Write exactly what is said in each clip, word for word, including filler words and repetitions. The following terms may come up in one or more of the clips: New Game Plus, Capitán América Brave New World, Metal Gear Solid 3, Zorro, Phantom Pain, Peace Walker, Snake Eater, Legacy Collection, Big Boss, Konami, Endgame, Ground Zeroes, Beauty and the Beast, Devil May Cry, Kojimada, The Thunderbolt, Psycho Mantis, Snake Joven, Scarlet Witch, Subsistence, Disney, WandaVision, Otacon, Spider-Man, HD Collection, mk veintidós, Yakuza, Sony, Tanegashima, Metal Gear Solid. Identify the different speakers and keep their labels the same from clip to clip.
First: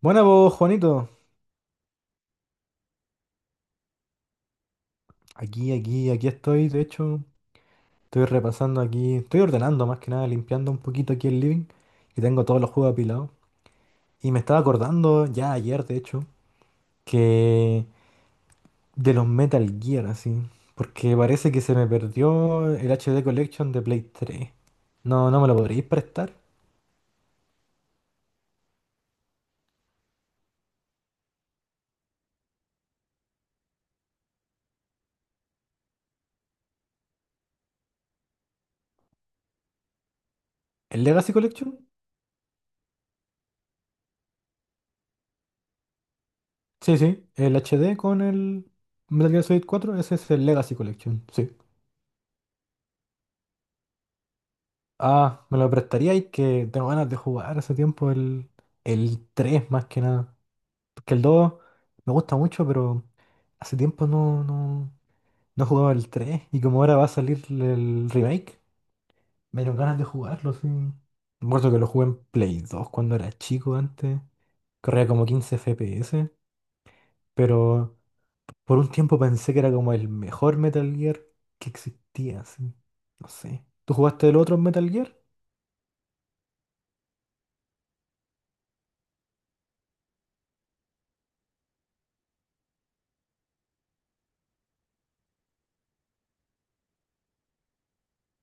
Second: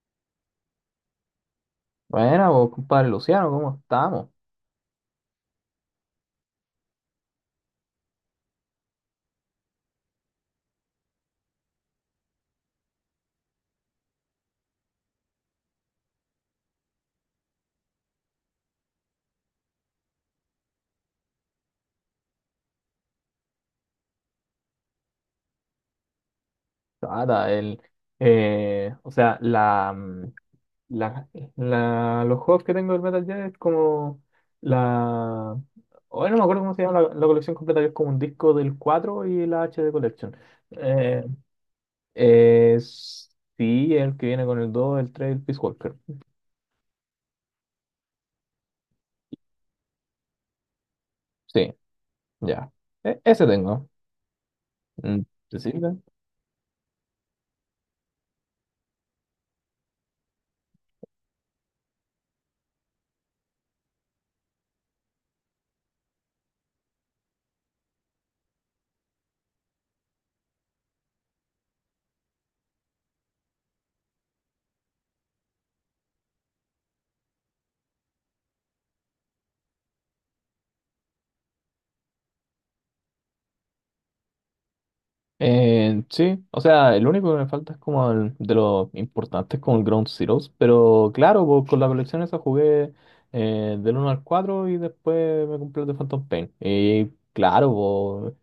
Speaker 1: Buena vos, Juanito.
Speaker 2: Bueno, vos, compadre Luciano, ¿cómo estamos?
Speaker 1: Aquí, aquí, aquí estoy. De hecho, estoy repasando aquí. Estoy ordenando más que nada, limpiando un poquito aquí el living. Y tengo todos los juegos apilados. Y me estaba acordando ya ayer, de hecho, que de los Metal Gear, así. Porque parece que se me perdió el H D Collection de Play tres. No, no me lo podréis prestar.
Speaker 2: Nada, el, eh, o sea, la, mm, la, la- los juegos que tengo del Metal Gear es como la... Hoy no me acuerdo cómo se llama la, la colección completa, que es como un disco del cuatro y la H D Collection.
Speaker 1: ¿El
Speaker 2: Eh,
Speaker 1: Legacy Collection?
Speaker 2: es, sí, el que viene con el dos, el tres, el Peace Walker.
Speaker 1: Sí, sí. El H D con el Metal Gear Solid cuatro. Ese es el Legacy Collection. Sí.
Speaker 2: Sí, ya. E- ese tengo. Mm,
Speaker 1: Ah,
Speaker 2: ¿te
Speaker 1: me lo
Speaker 2: sirve?
Speaker 1: prestaría y que tengo ganas de jugar hace tiempo el, el tres más que nada. Porque el dos me gusta mucho, pero hace tiempo no, no, no jugaba el tres. Y como ahora va a salir el remake, me dieron ganas de jugarlo, sí. Me acuerdo que lo jugué en Play dos cuando era chico antes. Corría como quince F P S, pero por un tiempo pensé que era como el mejor Metal Gear que existía, sí. No sé. ¿Tú jugaste el otro Metal Gear?
Speaker 2: Eh, sí, o sea, el único que me falta es como el- de los importantes, como el Ground Zeroes, pero claro, pues, con la colección esa jugué eh, del uno al cuatro, y después me compré el de Phantom Pain. Y claro, pues,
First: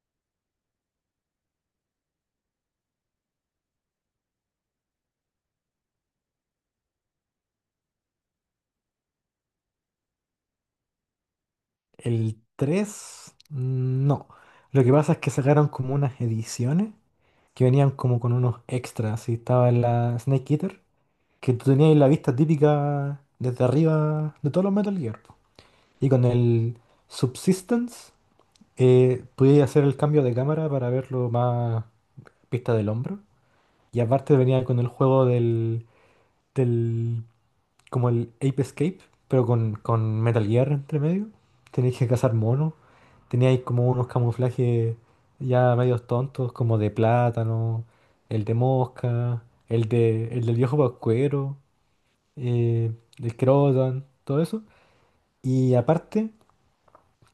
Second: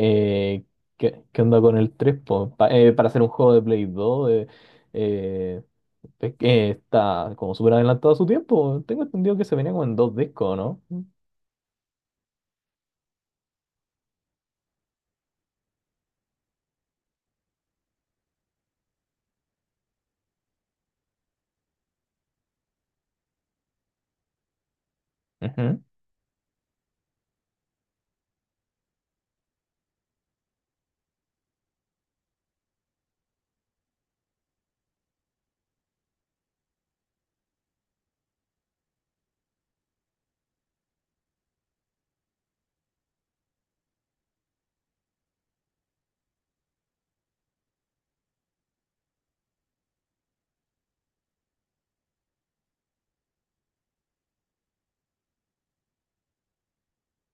Speaker 2: eh, ¿qué, qué onda con el tres? Pues, Pa- eh, para hacer un juego de Play dos eh, eh, es que está como súper adelantado a su tiempo. Tengo entendido que se venía como en dos discos, ¿no?
Speaker 1: El tres no. Lo que pasa es que sacaron como unas ediciones que venían como con unos extras. Y estaba la Snake Eater, que tú tenías la vista típica desde arriba de todos los Metal Gear, po.
Speaker 2: Ujú.
Speaker 1: Y con el Subsistence eh, podías hacer el cambio de cámara para verlo más vista del hombro. Y aparte venía con el juego del del, como el Ape Escape, pero con, con Metal Gear entre medio. Tenéis que cazar monos. Teníais como unos camuflajes ya medios tontos, como de plátano, el de mosca, el de, el del viejo pascuero, eh, el crotan, todo eso. Y aparte,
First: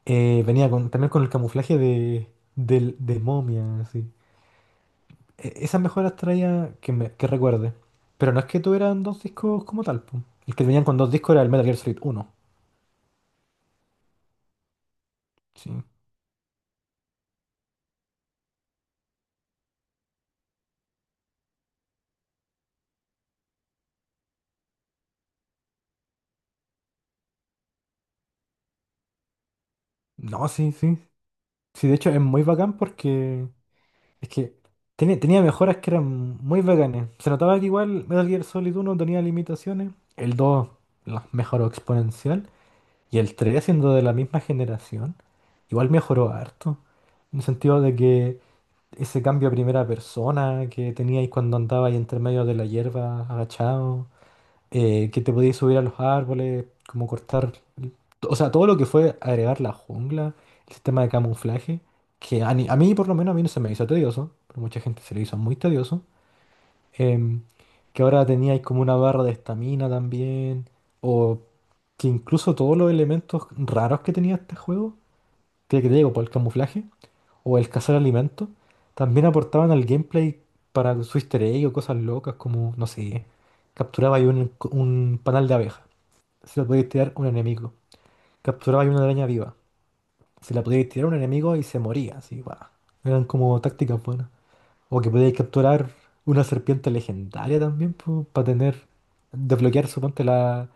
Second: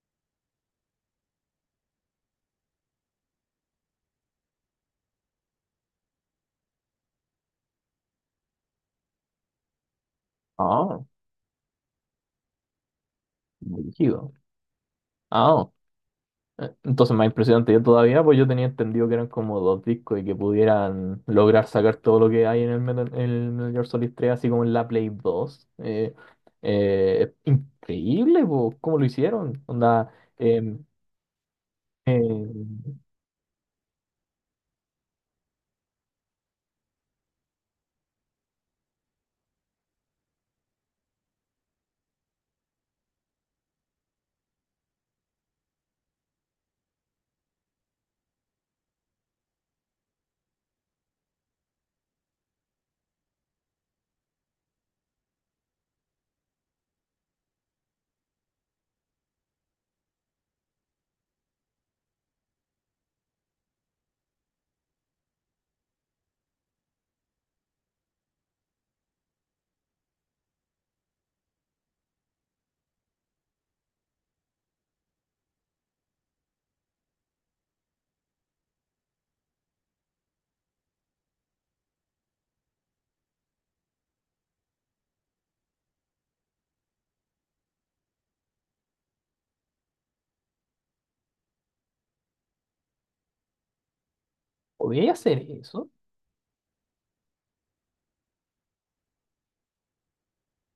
Speaker 1: eh, venía con, también con el camuflaje de, del- de momia, así. E- Esas mejoras traía que, me, que recuerde. Pero no es que tuvieran dos discos como tal, po. El que venían con
Speaker 2: Ah,
Speaker 1: dos discos era el Metal Gear Solid uno.
Speaker 2: brígido.
Speaker 1: Sí.
Speaker 2: Eh, Entonces, más impresionante yo todavía, pues yo tenía entendido que eran como dos discos y que pudieran lograr sacar todo lo que hay en el Metal, en el Metal Gear Solid tres, así como en la Play dos. Eh, eh, es increíble, pues, cómo lo hicieron. Onda,
Speaker 1: No, sí,
Speaker 2: eh,
Speaker 1: sí. Sí, de hecho es muy bacán
Speaker 2: eh,
Speaker 1: porque es que tenía, tenía mejoras que eran muy bacanes. Se notaba que igual Metal Gear Solid uno tenía limitaciones, el dos las mejoró exponencial y el tres siendo de la misma generación, igual mejoró harto. En el sentido de que ese cambio a primera persona que teníais cuando andabais entre medio de la hierba agachado, eh, que te podías subir a los árboles, como cortar, o sea, todo lo que fue agregar la jungla, el sistema de camuflaje, que a, ni- a mí por lo menos a mí no se me hizo tedioso, pero mucha gente se le hizo muy tedioso, em, que ahora teníais como una barra de estamina también, o que incluso todos los elementos raros que tenía este juego, que que te digo, por el camuflaje, o el cazar alimentos, también aportaban al gameplay para su easter egg o cosas locas como, no sé, capturaba ahí un, un panal de abejas, se la podíais tirar a un enemigo. Capturabais una araña viva. Se la podíais tirar a un enemigo y se moría, así, guau. Eran como tácticas buenas. O
Speaker 2: ¿podía
Speaker 1: que podíais
Speaker 2: hacer
Speaker 1: capturar
Speaker 2: eso?
Speaker 1: una serpiente legendaria también, para tener, desbloquear, suponte, la,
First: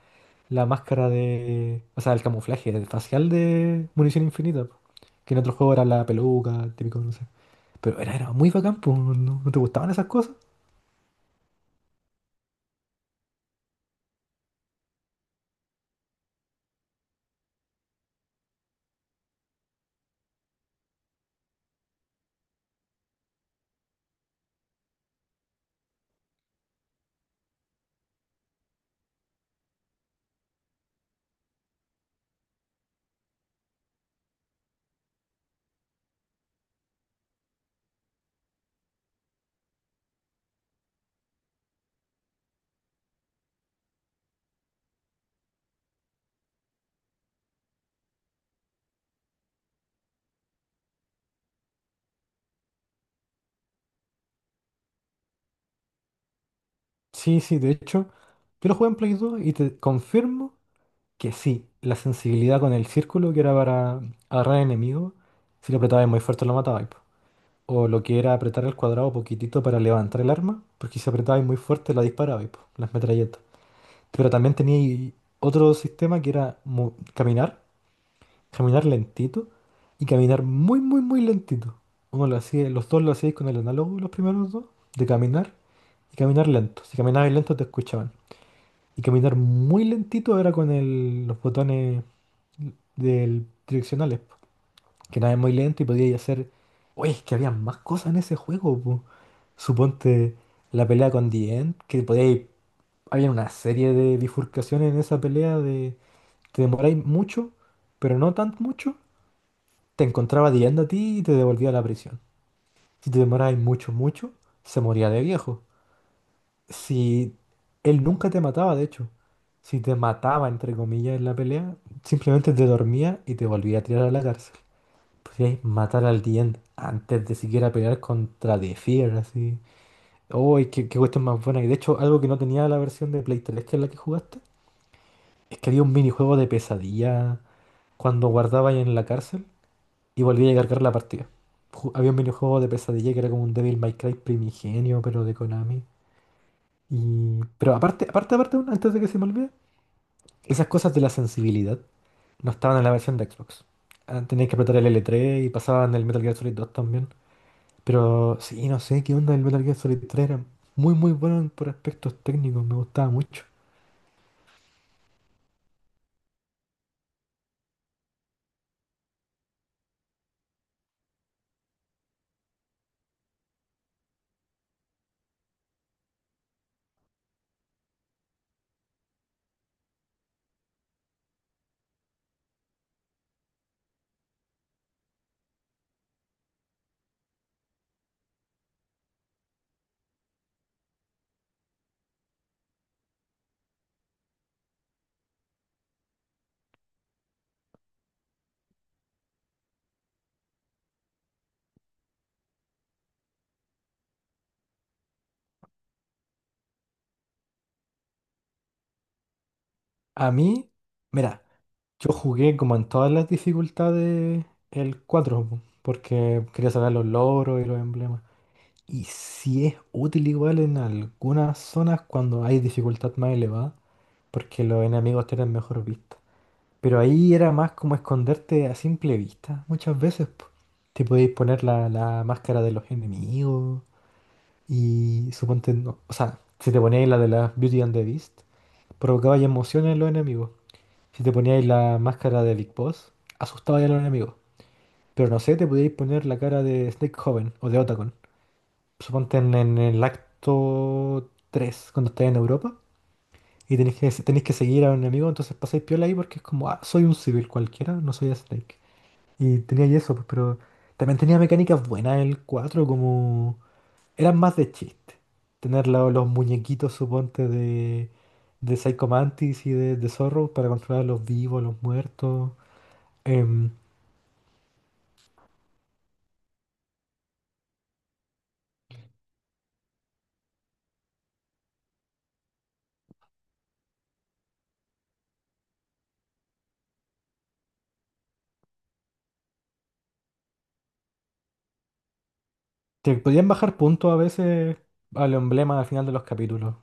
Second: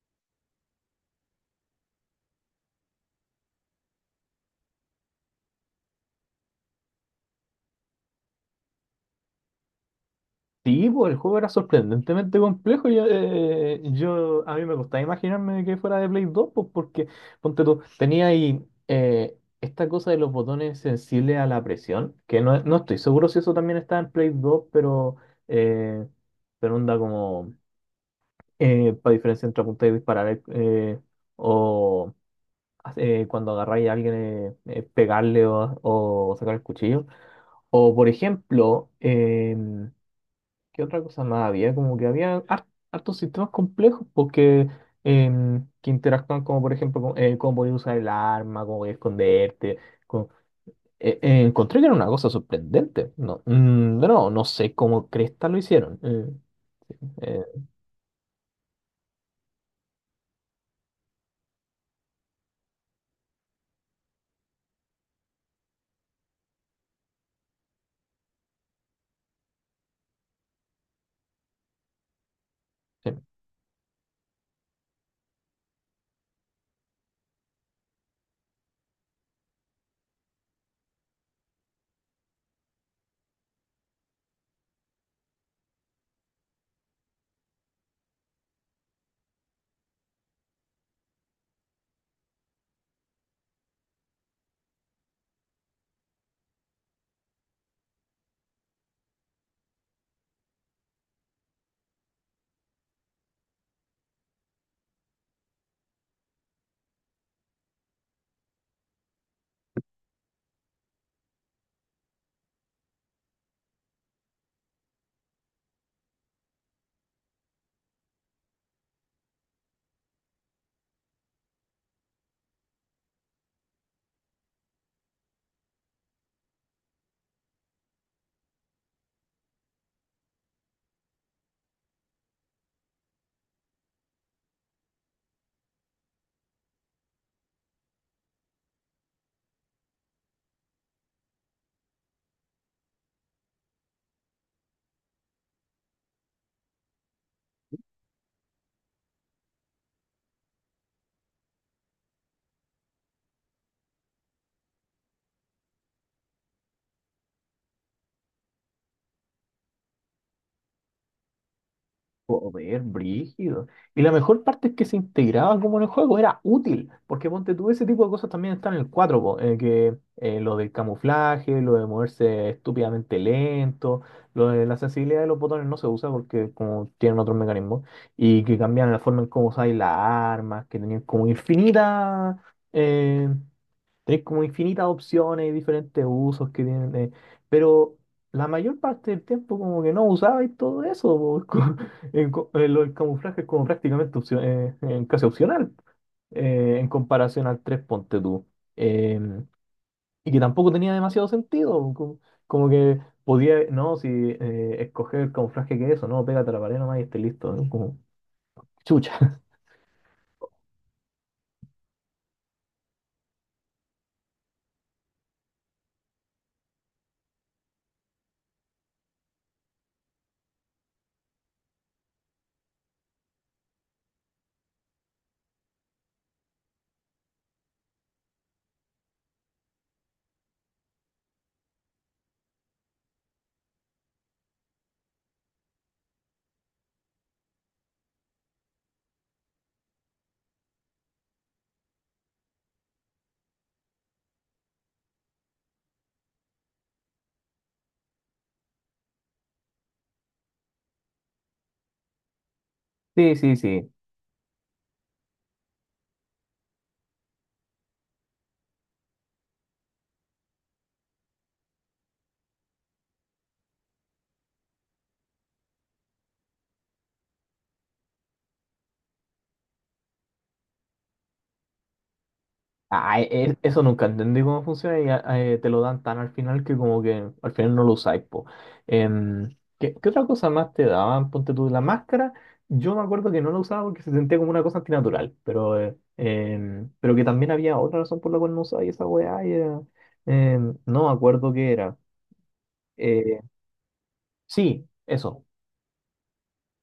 Speaker 1: la máscara de, o sea, el camuflaje facial de munición infinita, po. Que en otros juegos era la peluca, típico, no sé. Pero era, era muy bacán, po. ¿No, no te gustaban esas cosas?
Speaker 2: Sí, pues el juego era sorprendentemente complejo. Yo, eh, yo- a mí me costaba imaginarme que fuera de Play dos, pues porque, ponte tú, tenía ahí eh, esta cosa de los botones sensibles a la presión, que no, no estoy seguro si eso también está en Play dos, pero, eh, pero onda como para diferencia entre apuntar y disparar, eh, eh, o eh, cuando agarráis a alguien, eh, eh, pegarle o, o sacar el cuchillo. O por ejemplo, ¿qué otra cosa más había? Como que había har- hartos sistemas complejos porque em, que interactúan, como por ejemplo con, eh, cómo podías usar el arma, cómo podías esconderte. con- eh, eh, Encontré que era una cosa sorprendente. No, mm, de nuevo, no sé cómo cresta lo hicieron. Eh,
Speaker 1: Sí,
Speaker 2: eh,
Speaker 1: sí, de hecho, yo lo jugué en Play dos y te confirmo que sí, la sensibilidad con el círculo, que era para agarrar enemigos, si lo apretabais muy fuerte lo matabais, po. O lo que era apretar el cuadrado poquitito para levantar el arma, porque si apretabais muy fuerte la disparabais, po, las
Speaker 2: sí.
Speaker 1: metralletas. Pero también tenía otro sistema que era mu- caminar, caminar lentito y caminar muy, muy, muy lentito. Uno lo hacía, los dos lo hacíais con el análogo, los primeros dos, de caminar y caminar lento. Si caminabais lento te escuchaban. Y caminar muy lentito era con el- los botones del direccionales, po, que nada es muy lento y podía hacer. Oye, es que había más cosas en ese juego, po. Suponte la pelea con The End, que podíais. Había una serie de bifurcaciones en esa pelea de. Te demoráis mucho, pero no tan mucho. Te encontraba The End a ti y te devolvía a la prisión. Si te demoráis mucho, mucho, se moría de viejo. Si él nunca te mataba, de hecho, si te mataba, entre comillas, en la pelea, simplemente te dormía y te volvía a tirar a la cárcel. Podías matar al diente antes de siquiera pelear contra The Fear, así. ¡Uy, qué, qué cuestión más buena! Y de hecho, algo que no tenía la versión de Play tres, que es la que jugaste, es que había un minijuego de pesadilla cuando guardabas en la cárcel y volvía a cargar la partida. Ju- Había un minijuego de pesadilla que era como un Devil May Cry primigenio, pero de Konami. Y... Pero aparte, aparte, aparte, antes de que se me olvide, esas cosas de la sensibilidad no estaban en la versión de Xbox. Ah, tenías que apretar el L tres y pasaban el Metal Gear Solid dos también. Pero sí, no sé qué onda el Metal Gear Solid tres era muy muy bueno en- por aspectos técnicos, me
Speaker 2: Joder,
Speaker 1: gustaba mucho.
Speaker 2: brígido. Y la mejor parte es que se integraba como en el juego, era útil, porque ponte tú, ese tipo de cosas también están en el cuatro, po, eh, que eh, lo del camuflaje, lo de moverse estúpidamente lento, lo de la sensibilidad de los botones no se usa porque como tienen otros mecanismos, y que cambian la forma en cómo usáis las armas, que tenían como infinita, eh, tenés como infinitas opciones y diferentes usos que tienen, eh, pero la mayor parte del tiempo como que no usabais todo eso, po, es co- en co- eh, lo del camuflaje es como prácticamente opcio- eh, eh, casi opcional eh, en comparación al tres, ponte tú. Em, y que tampoco tenía demasiado sentido, co- como, que podía, no, si eh, escoger el camuflaje, que es eso, no, pégate a la pared nomás y esté listo, ¿no? Como chucha.
Speaker 1: A mí, mira, yo jugué como en todas las dificultades el cuatro, po, porque quería sacar los logros y los emblemas. Y sí es útil igual en algunas zonas cuando hay dificultad más elevada, porque los enemigos tienen mejor vista. Pero ahí era más como esconderte a simple vista, muchas veces, po. Te podéis poner la, la máscara de los enemigos y suponte, no- o sea, si te poníais la de la Beauty and the Beast, provocabais emociones en los enemigos. Si te poníais la máscara de Big Boss, asustabais a los enemigos. Pero no sé, te podíais poner la cara de Snake Joven o de Otacon. Suponte en, en el acto tres cuando estáis en Europa.
Speaker 2: Sí, sí,
Speaker 1: Y
Speaker 2: sí.
Speaker 1: tenéis que, tenéis que seguir a un enemigo, entonces pasáis piola ahí porque es como, ah, soy un civil cualquiera, no soy Snake. Y tenía y eso, pues, pero también tenía mecánicas buenas el cuatro como eran más de chiste. Tener la- los muñequitos, suponte, de, de Psycho Mantis y de, de Zorro para controlar a los vivos, los muertos.
Speaker 2: Ah, e- e-
Speaker 1: Em,
Speaker 2: eso nunca entendí cómo funciona, y ah, eh, te lo dan tan al final que como que al final no lo usáis, po. Em, ¿qué, qué otra cosa más te daban? Ponte tú la máscara. Yo me acuerdo que no la usaba porque se sentía como una cosa antinatural, pero, eh, em, pero que también había otra razón por la cual no usaba y esa weá, y era- em, no me acuerdo qué era.
Speaker 1: te
Speaker 2: Eh,
Speaker 1: podían bajar puntos a veces
Speaker 2: sí,
Speaker 1: al
Speaker 2: eso.
Speaker 1: emblema al final de los capítulos.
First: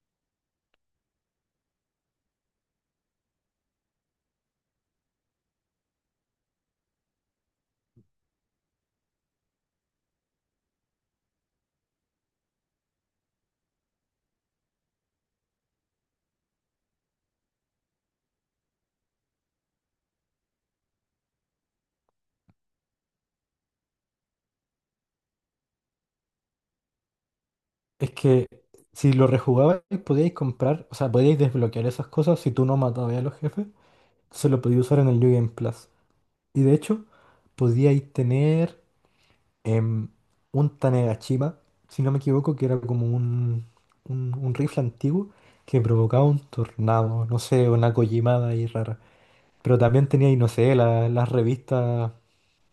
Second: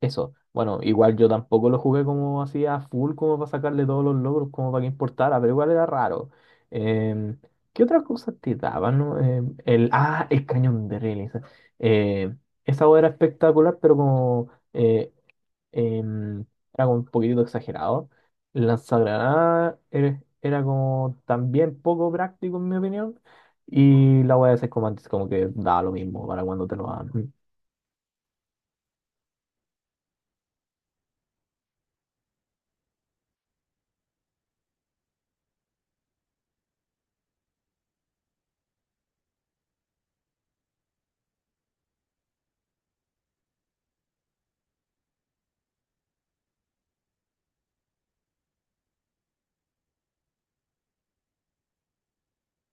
Speaker 2: Eso. Bueno, igual yo tampoco lo jugué como así a full, como para sacarle todos los logros, como para que importara, pero igual era raro. Em, ¿Qué otras cosas te daban, no? Em, el, ah, el cañón de Relis. Eh, Esa hueá era espectacular, pero como eh, em, era como un poquitito exagerado. El lanzagranada era, era como también poco práctico, en mi opinión. Y la hueá de seis comandos, como que da lo mismo para cuando te lo dan.
Speaker 1: Es que si lo rejugabais, podíais comprar, o sea, podíais desbloquear esas cosas si tú no matabas a los jefes. Se lo podíais usar en el New Game Plus. Y de hecho, podíais tener, em, un Tanegashima, si no me equivoco, que era como un, un, un rifle antiguo que provocaba un tornado, no sé, una Kojimada ahí rara. Pero también tenía, y no sé, la- las revistas,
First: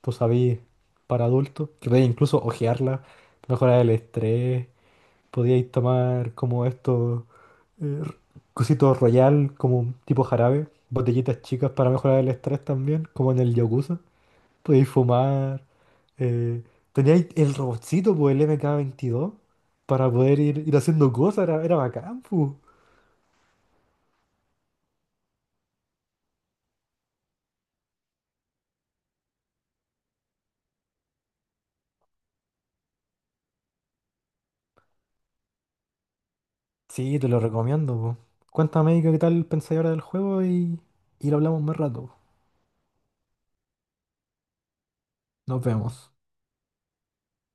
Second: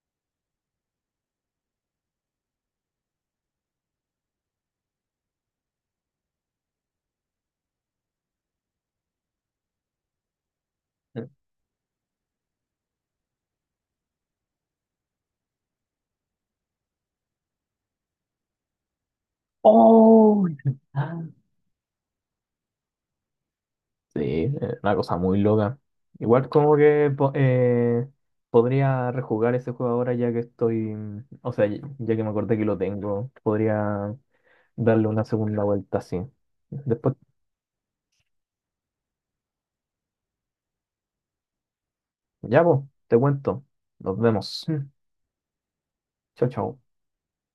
Speaker 1: tú sabías, para adultos, que podías incluso hojearlas, mejorar el estrés, podíais tomar como estos eh, cositos royal, como tipo jarabe, botellitas chicas para mejorar el estrés también, como en el Yakuza. Podíais fumar. Eh, teníais el robotcito, pues el eme ka veintidós para poder
Speaker 2: ¡Oh!
Speaker 1: ir, ir haciendo cosas, era, era bacán, pues.
Speaker 2: Sí, eh, una cosa muy loca. Igual como que po- eh, podría rejugar ese juego ahora ya que estoy, o sea, ya ya que me acordé que lo tengo, podría darle una segunda vuelta así. Después,
Speaker 1: Sí, te lo recomiendo, pues. Cuéntame qué tal pensáis ahora del juego y, y lo hablamos más rato.
Speaker 2: ya vos, te cuento. Nos vemos. Mm.
Speaker 1: Nos vemos.
Speaker 2: Chao, chao.